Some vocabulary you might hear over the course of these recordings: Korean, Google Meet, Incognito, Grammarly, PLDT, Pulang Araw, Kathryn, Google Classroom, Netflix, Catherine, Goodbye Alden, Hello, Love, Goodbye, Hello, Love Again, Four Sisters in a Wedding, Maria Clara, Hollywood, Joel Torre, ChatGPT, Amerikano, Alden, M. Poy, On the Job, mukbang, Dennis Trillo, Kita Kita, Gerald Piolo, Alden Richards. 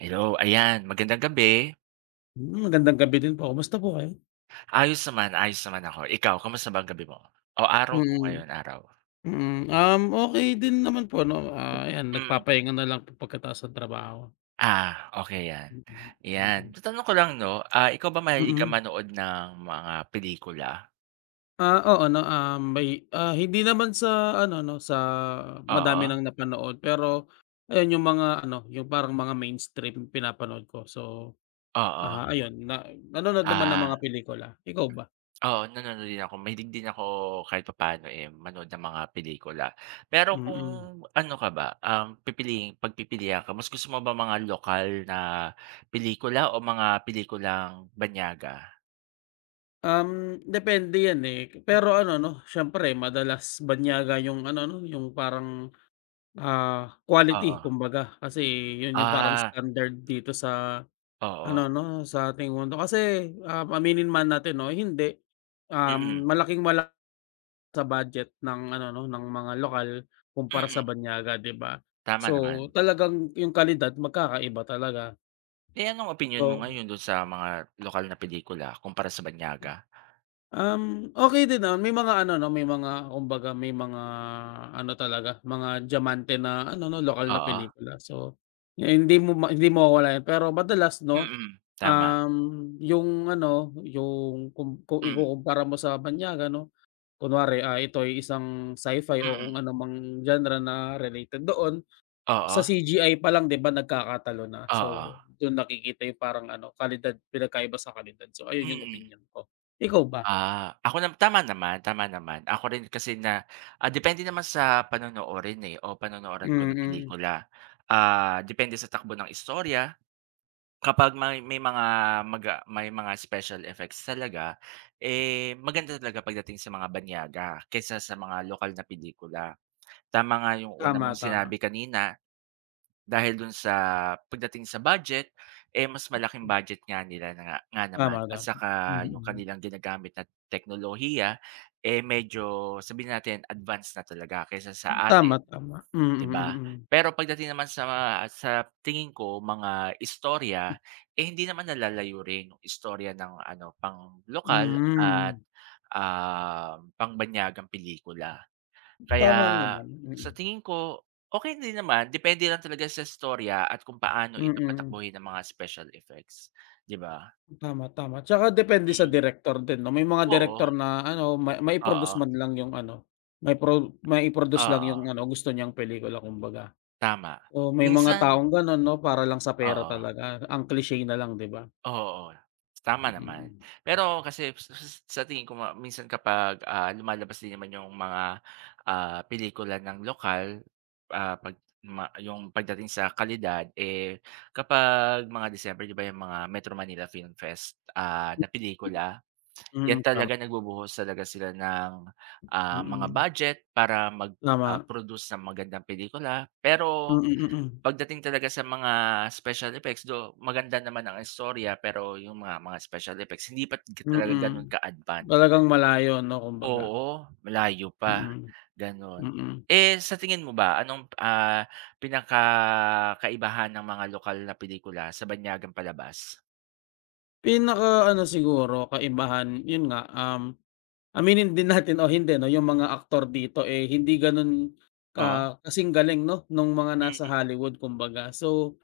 Hello, ayan magandang gabi. Magandang gabi din po. Kumusta po kayo? Ayos naman ako. Ikaw kamusta ba ang gabi mo? O araw mo Mm, ngayon, araw? okay din naman po 'no, ayan Mm. nagpapahinga na lang po pagkatapos ng trabaho. Ah, okay 'yan. Mm, mm. 'Yan, Mm. tatanong ko lang 'no, ah, ikaw ba mahilig kang Mm. manood ng mga pelikula? Ah, oo 'no, may hindi naman sa ano 'no, sa madami Oo, nang napanood pero ayun yung mga ano, yung parang mga mainstream pinapanood ko. So, oo. Ayun na nanonood naman ng Ah, mga pelikula. Ikaw ba? oo nanonood din ako. Mahilig din ako kahit papaano, eh, manood ng mga pelikula. Pero kung Mm. ano ka ba, pipiliin pagpipilian ka, mas gusto mo ba mga lokal na pelikula o mga pelikulang banyaga? Depende yan, eh, pero ano 'no, siyempre madalas banyaga yung ano 'no, yung parang, Oo. quality kumbaga. Kasi yun yung parang Ah, standard dito sa oo. ano 'no, sa ating mundo. Kasi, aminin man natin no? Hindi, Mm, malaking wala sa budget ng ano 'no, ng mga lokal kumpara mm, sa banyaga, 'di ba? tama So, naman. talagang yung kalidad magkakaiba talaga. Eh, anong opinyon mo So ngayon dun sa mga lokal na pelikula kumpara sa Banyaga? Okay din naman. May mga ano 'no, may mga kumbaga may mga ano talaga, mga diamante na ano 'no, lokal na Oo, pelikula. So, y- hindi mo ma hindi mawawala 'yan. Pero madalas 'no, mm, tama. um, yung ano, yung kung Hmm, ikukumpara mo sa banyaga 'no, kunwari, ito ay isang sci-fi o kung mm. ano anumang genre na related doon, Oo, sa CGI pa lang 'di ba nagkakatalo na. oo, So, dun nakikita yung parang ano, kalidad pinagkaiba sa kalidad. So, ayun yung mm. opinyon ko. Ikaw ba? Ah, ako nam tama naman, tama naman. Ako rin kasi na ah, depende naman sa panonoorin, eh, o panonooran ko na Mm. pelikula. Ah, depende sa takbo ng istorya. Kapag may may mga maga may mga special effects talaga, eh, maganda talaga pagdating sa mga banyaga kaysa sa mga lokal na pelikula. Tama nga yung una Tama, mong tama. sinabi kanina dahil dun sa pagdating sa budget, eh, mas malaking budget nga nila na nga nga naman Tama, at tama. saka Mm. yung Mm. kanilang ginagamit na teknolohiya, eh, medyo sabihin natin advance na talaga kaysa sa atin. Tama, tama. Mm, 'Di mm. ba? Mm. Pero pagdating naman sa mga, sa tingin ko, mga istorya, eh, hindi naman nalalayo rin yung istorya ng ano pang lokal at, Hmm. Pangbanyagang pelikula. Kaya Tama naman, sa mm. tingin ko, okay din naman depende lang talaga sa istorya at kung paano Mm. ito Mm. patakbuhin ng mga special effects, 'di ba? Tama, tama. Tsaka depende sa Mm. direktor din 'no, may mga Oo, direktor na ano mai-produce oo, man lang yung ano, mai-pro mai-produce lang yung oo, ano gusto niyang pelikula kumbaga. tama. So, may mga Minsan taong gano'n 'no, para lang sa pera oo. talaga, ang cliche na lang 'di ba? Oo, tama naman. Mm. Pero kasi s s sa tingin ko nga minsan kapag, ah, lumalabas din naman yung mga, ah, pelikula ng lokal, ah, 'pag yung pagdating sa kalidad, eh, kapag mga December, 'di ba, yung mga Metro Manila Film Fest, ah, na pelikula, Mm, yan Mm, tama. talaga nagbubuhos talaga sila ng, Mm. ah, mga Mm. budget para mag, ah, Tama. produce ng magandang pelikula. Pero Mm, mm. Mm. pagdating talaga sa mga special effects, though maganda naman ang istorya, pero yung mga special effects hindi pa talaga gano'n Mm. ka-advance. Talagang malayo 'no kumbaga, Oo, malayo pa, mm, gano'n. mm. Eh, sa tingin mo ba anong, ah, pinakakaibahan ng mga lokal na pelikula sa banyagang palabas? Pinakaano siguro kaibahan, yun nga, aminin din natin o hindi 'no, yung mga aktor dito, eh, hindi ganun Oh, kasing galing 'no, nung mga nasa mm. Hollywood kumbaga. So,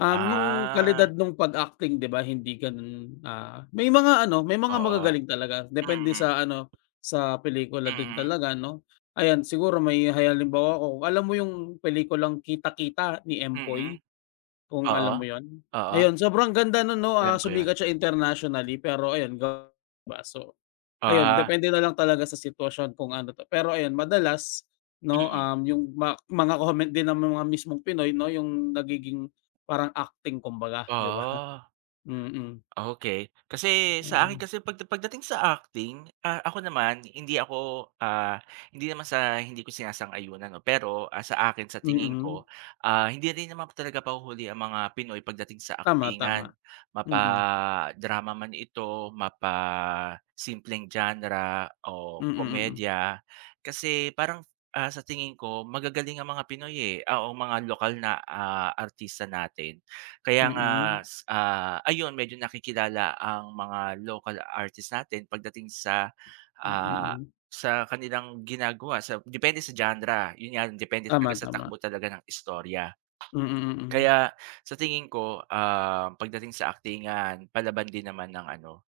yung Ah, kalidad nung pag-acting 'di ba hindi ganun, may mga ano, may mga oo. magagaling talaga depende Mm, sa ano, sa pelikula din mm, talaga 'no. Ayan siguro may halimbawa ako, alam mo yung pelikulang Kita Kita ni mm, M. mm. Poy? Kung Oo, alam mo yun? oo. Ayun, sobrang ganda nun 'no, Alam ko yun. sumikat siya internationally pero ayun ga ba so, ayun Ah, depende na lang talaga sa sitwasyon kung ano 'to. Pero ayun madalas 'no, mm, yung mga comment din ng mga mismong Pinoy 'no, yung nagiging parang acting kumbaga, 'di ba? oo. Mm, Okay, kasi sa akin ayun. kasi pagdating sa acting, ah, ako naman hindi ako, ah, hindi naman sa hindi ko sinasang-ayunan 'no, pero, ah, sa akin sa tingin ko, Mm, ah, hindi rin naman talaga pahuhuli ang mga Pinoy pagdating sa tama, tama. aktingan. Mm, Mapa-drama man ito, mapa-simpleng genre o mm, mm. komedya. Kasi parang, ah, sa tingin ko magagaling ang mga Pinoy, eh, ah, o mga lokal na, ah, artista natin. Kaya nga Mm, ayun medyo nakikilala ang mga local artists natin pagdating sa, ah, mm. sa kanilang ginagawa sa depende sa genre, yun nga depende talaga Tama, sa takbo tama. talaga ng istorya. Mm, mm. Kaya sa tingin ko, ah, pagdating sa aktingan palaban din naman ng ano,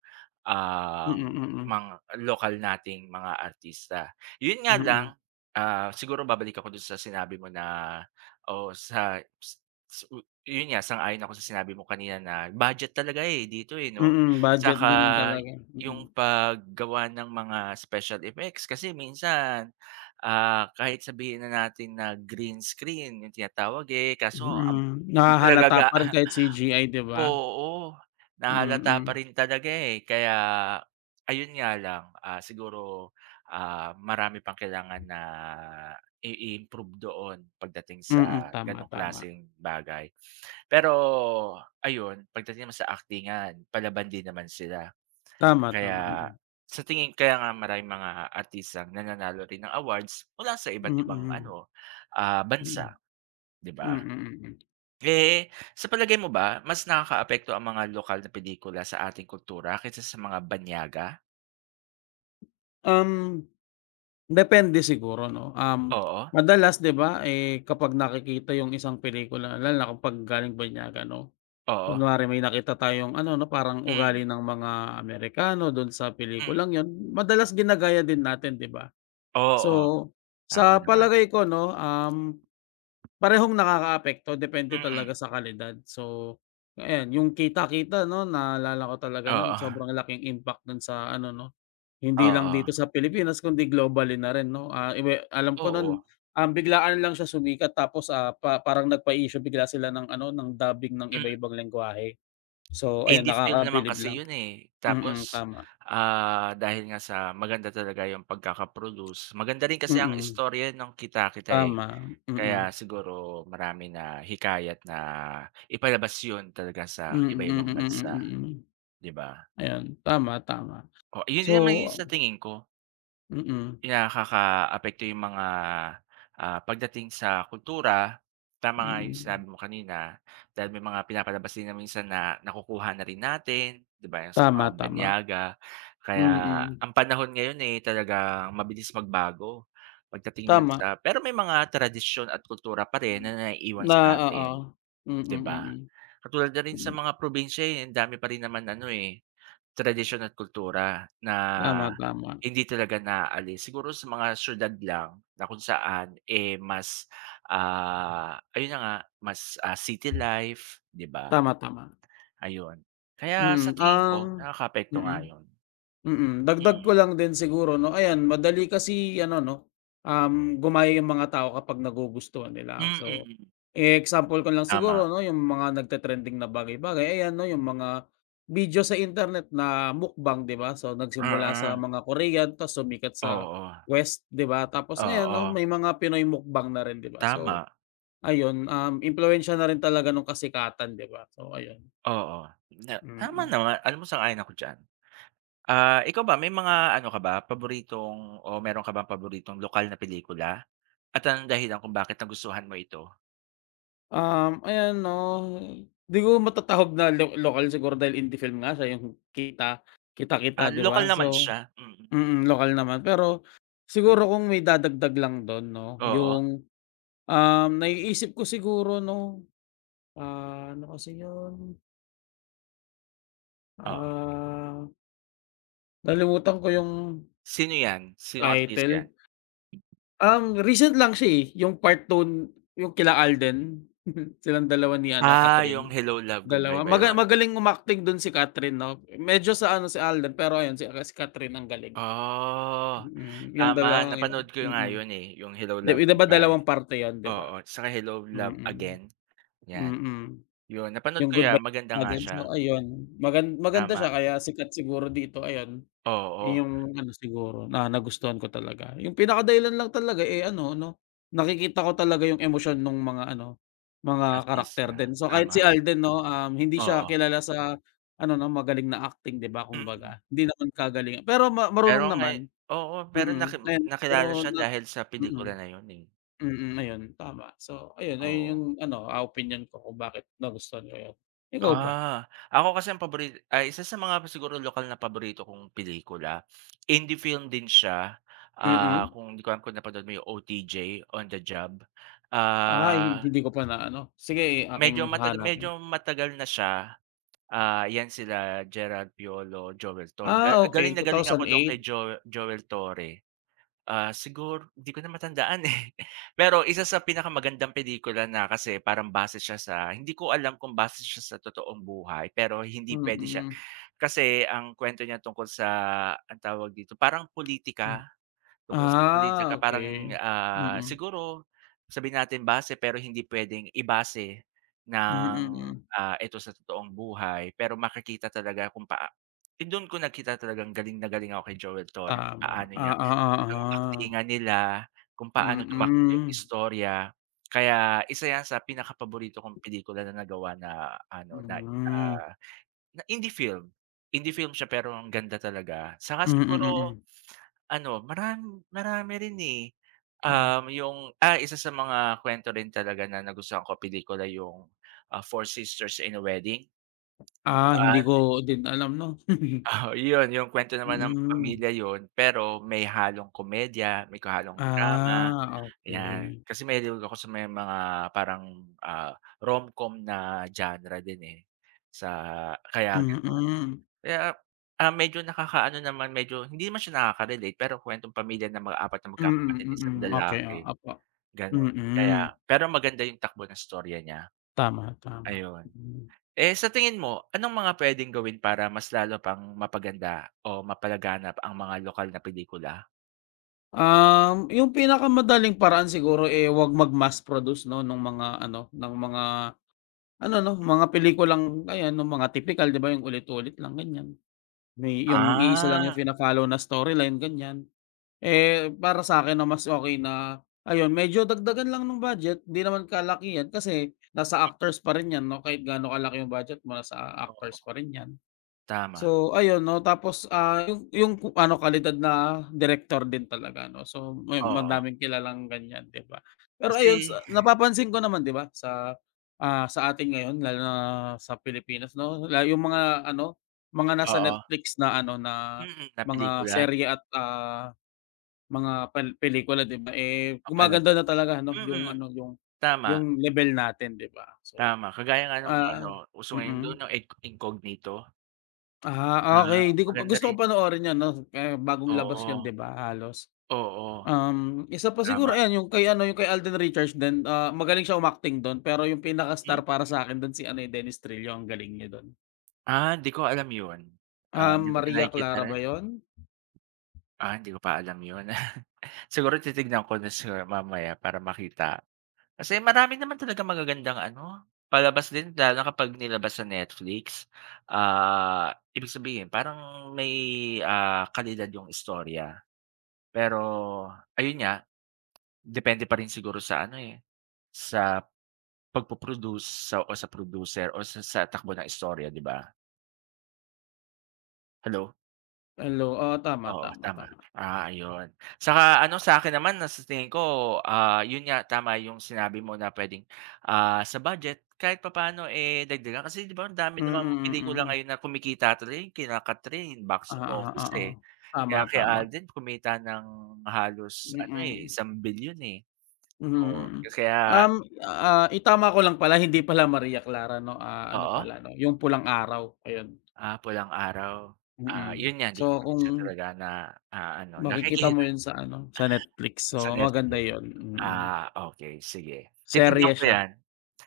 Mm, ang mm. mga lokal nating mga artista. Yun nga lang, Mm, ah, siguro babalik ako dun sa sinabi mo na o sa s su yun nga, sang-ayon ako sa sinabi mo kanina na budget talaga, eh, dito, eh, 'no? mm. Budget Tsaka din talaga, mm. yung paggawa ng mga special effects kasi minsan, ah, kahit sabihin na natin na green screen yung tinatawag, eh, kaso Mm, hindi talaga nahahalata pa rin kahit CGI 'di ba? oo, nahalata pa Mm, rin talaga, eh. Kaya ayun nga lang, ah, siguro, ah, marami pang kailangan na i-improve doon pagdating mm, sa tama, gano'ng tama. klaseng bagay. Pero ayun, pagdating naman sa aktingan, palaban din naman sila. Tama, tama, Kaya mm. sa tingin kaya nga maraming mga artistang nananalo rin ng awards mula sa iba't ibang Mm, ano, ah, bansa, 'di ba? mm, mm, mm. Eh, sa palagay mo ba mas nakakaapekto ang mga lokal na pelikula sa ating kultura kaysa sa mga banyaga? Um, depende siguro 'no, Oo, madalas 'di ba, eh, kapag nakikita yung isang pelikula lalo na kapag galing banyaga 'no, oo, kunwari may nakita tayong ano 'no, parang ugali mm, ng mga Amerikano dun sa mm, pelikulang yun, madalas ginagaya din natin 'di ba? oo, So, tama sa naman, palagay ko 'no, parehong nakakaapekto depende mm, talaga sa kalidad. So, ayan yung kita-kita 'no, naalala ko talaga oo, nun sobrang laking impact nun sa ano 'no, hindi lang oo, dito sa Pilipinas kundi globally na rin 'no. Ah, alam ko oo, nun, biglaan lang siya sumikat tapos, parang nagpa-issue bigla sila ng ano, ng dubbing ng hmm, iba-ibang lengguwahe. So ayun, indie film naman nakakabilib kasi lang. yun, eh, Mm, tapos, tama. ah, dahil nga sa maganda talaga yung pagkakaproduce, maganda rin kasi ang Mm, istorya ng Kita-Kita, eh, tama. Mm. kaya siguro marami na hikayat na ipalabas yun talaga sa Mm, mm, iba-ibang bansa, mm, mm. 'di ba? Ayun, tama, tama. Oh, yun So din naman yung sa tingin ko, mm, nakakaapekto yung mga, ah, pagdating sa kultura. Tama nga yung sinabi mm. mo kanina, dahil may mga pinapalabas din na minsan na nakukuha na rin natin, 'di ba, yung sa mga Tama, tama. banyaga. Kaya Mm, ang panahon ngayon, eh, talagang mabilis magbago pagdating man tama. sa pero may mga tradisyon at kultura pa rin na naiiwan Na oo. sa'tin, Mm, 'di ba? mm. Katulad na rin sa mga probinsya, eh, ang dami pa rin naman ano, eh, tradisyon at kultura na Tama, tama. hindi talaga naaalis. Siguro sa mga siyudad lang na kung saan, eh, mas, ah, ayun na nga, mas, ah, city life, 'di ba? Tama, tama. Ayun. Kaya sa Mm, tingin ko nakakaapekto nga mm. yun. Mm, dagdag Mm, ko lang din siguro 'no, ayan madali kasi ano 'no, gumaya yung mga tao kapag nagugustuhan nila. So, mm. eh, example ko lang Tama, siguro 'no, yung mga nagte-trending na bagay-bagay, ayan 'no, yung mga video sa internet na mukbang 'di ba? So, nagsimula sa mm. mga Korean tas sumikat sa Oo, West 'di ba? Tapos ngayon 'no, oo, may mga Pinoy mukbang na rin 'di ba? So tama, ayun, impluwensiya na rin talaga nung kasikatan 'di ba? So ayun, oo. Na mm. tama Mm. naman, alam mo sang-ayon ako diyan. Ah, ikaw ba may mga ano ka ba, paboritong o meron ka bang paboritong lokal na pelikula? At anong dahilan kung bakit nagustuhan mo ito? Ayan 'no, di ko matatahog na lokal siguro dahil indie film nga siya yung kita kita kita Ah, di lokal ba? naman So siya, mm. Lokal naman. Pero siguro kung may dadagdag lang dun 'no, Oo, yung, naiisip ko siguro 'no, ano kasi yun, oo. ah, nalimutan ko yung Sino 'yan? Sinong artista 'yan? title. Recent lang siya, eh, yung part 2 yung kila Alden, silang dalawa ni ano, Ah, yung Catherine. Hello, Love, Goodbye Dalawa ba yon? magaling umacting dun si Catherine 'no, medyo sa ano si Alden pero ayun si si Catherine ang galing. Oh, Mm, yung tama dalawang yun, napanood ko nga mm. yun, eh, yung Hello, 'Di Love, di ba Goodbye. dalawang parte yun 'di ba? Oo, saka Hello, Love Mm, Again, 'yan. mm. Yun, napanood Yung ko 'yan, Goodbye maganda nga Alden siya, so ayun, maganda tama. siya kaya sikat siguro dito, ayun. Yun Oo, yung ano siguro na nagustuhan ko talaga. Yung pinakadahilan lang talaga, eh, ano 'no, nakikita ko talaga yung emosyon nung mga ano, mga karakter artista, din. So, kahit tama, si Alden 'no, hindi siya oo, kilala sa ano 'no, magaling na acting 'di ba, mm. kumbaga. Hindi naman kagalingan pero Pero marunong ngay naman, Oo, pero mm. Ayun, pero nakilala siya dahil sa mm, pelikula na yun, eh, mm, ayun tama. So, ayun, ayun oo. yung ano, opinyon ko kung bakit nagustuhan ko yun. Ikaw ba? Ah, ako kasi ang pabori ay isa sa mga siguro lokal na paborito kong pelikula, indie film din siya, ah, Mm. kung di ko alam kung napanood mo yung OTJ, On the Job. Ay, Ah, hindi ko pa na ano, sige aking hahanapin. medyo matagal na siya, ah, 'yan sila Gerald Piolo, Joel Torre, Ah, galing okey, na two galing ako thousand dun kay eight Joel Torre. Ah, siguro di ko na matandaan, eh. Pero isa sa pinakamagandang pelikula na kasi parang base siya sa hindi ko alam kung base siya sa totoong buhay, pero hindi puwede siya Mm. kasi ang kwento niya tungkol sa anong tawag dito, parang politika tungkol sa politika Ah, parang, okey. ah, Mm. siguro sabihin natin base pero hindi puwedeng ibase Mm, ng, mm. ah, ito sa totoong buhay. Pero makikita talaga kung do'n ko nakita talagang galing na galing ako kay Joel Torre, Tama. paano niya Oo, yung oo. aktingan nila, kung paano tumakbo yung Mm. istorya. Kaya isa 'yan sa pinakapaborito kong pelikula na nagawa na ano, na, Hmm. ah, na indie film. Indie film siya pero ang ganda talaga. Saka Mm, siguro mm. ano, marami rin, eh, Hmm. Yung ah, isa sa mga kuwento rin talaga na nagustuhan ko pelikula yung, ah, Four Sisters in a Wedding, kung Ah, hindi saan ko din alam 'no? oo, yun, yung kuwento naman ng Hmm. pamilya yun, pero may halong komedya, may kahalong drama. Ah, Ayan, okey. kasi mahilig ako sa may mga parang, ah, com na genre din, eh, sa kaya gano'n. Mm. Kaya, ah, medyo nakakaano naman, medyo hindi naman siya nakaka-relate pero kwentong pamilya ng mga apat na magkakapatid, Mm, isang mm. Okey, oh, lalaki, opo. gano'n. Kaya Mm. pero maganda yung takbo ng storya niya. Tama, tama. Ayun. Hmm. Eh, sa tingin mo, anong mga puwedeng gawin para mas lalo pang mapaganda o mapalaganap ang mga lokal na pelikula? Yung pinakamadaling paraan siguro, eh, 'wag mag-mass produce 'no, ng mga ano 'no, mga pelikulang ayan, nung mga tipikal 'di ba, yung ulit-ulit lang ganyan. May yung iisa lang yung Ah, fina-follow na storyline ganyan. Eh, para sa akin ang mas okay na ayun, medyo dagdagan lang ng budget, 'di naman kalakihan kasi nasa actors pa rin 'yan 'no, kahit gaano kalaki yung budget mo nasa oo, actors pa rin 'yan. tama. So ayun 'no, tapos, yung ano kalidad na director din talaga 'no, so may Oo, madaming kilalang ganyan 'di ba? Pero ayun kasi. sa napapansin ko naman 'di ba sa, sa atin ngayon lalo na sa Pilipinas 'no, yung mga ano, mga nasa Oo. Netflix na ano na Mm. Na mga pelikula, serye at, mga pelikula 'di ba, eh, gumaganda papalabas. na talaga 'no yung Mm, ano, yung tama, yung level natin 'di ba? So, tama kagaya nga nung ano, ah uso mm. ngayon Mm. dun yung Incognito. Ah, Ah, okay, di ko pa maganda gusto ko rin. panoorin 'yan 'no, eh, bagong labas 'yun Oo, 'di ba halos. oo, Isa pa tama. siguro ayan yung kay ano, yung kay Alden Richards din, magaling siya umacting dun pero yung Hmm? pinaka-star para sa'kin dun si ano, eh, Dennis Trillo ang galing niya dun. Ah, hindi ko alam yun. Ah, Um, hindi ko pa Maria nakikita Clara rin. ba 'yun? Ah, hindi ko pa alam yun. Siguro titignan ko na siguro mamaya para makita. Kasi marami naman talaga magagandang ano, palabas din lalo na kapag nilabas sa Netflix. Ah, ibig sabihin parang may, ah, kalidad yung istorya. Pero ayun nga, depende pa rin siguro sa ano, eh, sa pagpo-produce sa o sa producer o sa takbo ng istorya, 'di ba? Hello? Hello, oo tama, Oo, tama, tama. tama. Ah, ayun. Saka ano sa akin naman na tingin ko, ah, yun nga tama yung sinabi mo na puwedeng, ah, sa budget kahit papaano, eh, dagdagan kasi 'di ba ang dami namang Mm, pelikula mm. ngayon na kumikita talaga, yung kina Kathryn box Oo, office, oo. eh. Tama, Kaya kay tama. Alden kumita ng halos ano, eh, Mm. ₱1,000,000,000, eh. Mm, mm. Mm, Oo, mm. kaya Um, itama ko lang pala hindi pala Maria Clara 'no, ano oo. pala 'no, yung Pulang Araw, ayun. Ah, Pulang Araw. Mm. Ah, Mm. yun nga, hindi So ko pa rin siya kung talaga na, ah, ano, Makikita mo nakikita yun sa ano, sa Netflix. So, sa maganda Netflix. yun, mm. Ah, okey sige. Titignan Serye ko siya, yan.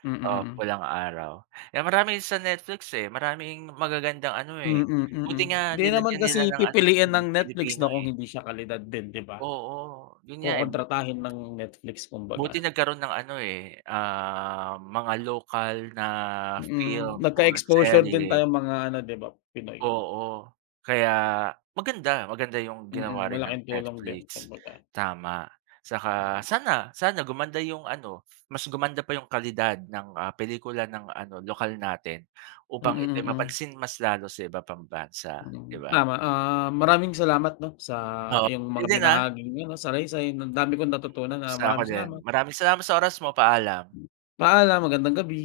mm, Oo, mm. Pulang Araw. Eh, marami sa Netflix, eh, maraming magagandang ano, Mm, eh, mm. Mm, buti mm. nga 'Di naman nilagyan kasi nila ng ano pipiliin dun, ng eh, Netflix Pilipino, na kung eh. hindi siya kalidad din, 'di ba? Oo, yun nga, eh, Kokontratahin ng Netflix buti kumbaga. nagkaroon ng ano, eh, ah, mga lokal na Mm, film or nagka-exposure din serye. tayo mga ano, 'di ba, Pinoy. Oo, kaya maganda, maganda yung Mm, ginawa rin ng malaking tulong din Netflix, kumbaga. tama. Saka sana sana gumanda yung ano, mas gumanda pa yung kalidad ng, ah, pelikula ng ano lokal natin Mm, upang ito'y mm. Mm, mapansin mas lalo sa iba pang bansa, 'di Mm, ba? tama. Ah, maraming salamat 'no, sa Oo, yung yun mga din, ah, binahaging ano, salaysay. Ang dami kong natutunan, gusto ako maraming din. salamat. Maraming salamat sa oras mo, paalam. Paalam, magandang gabi.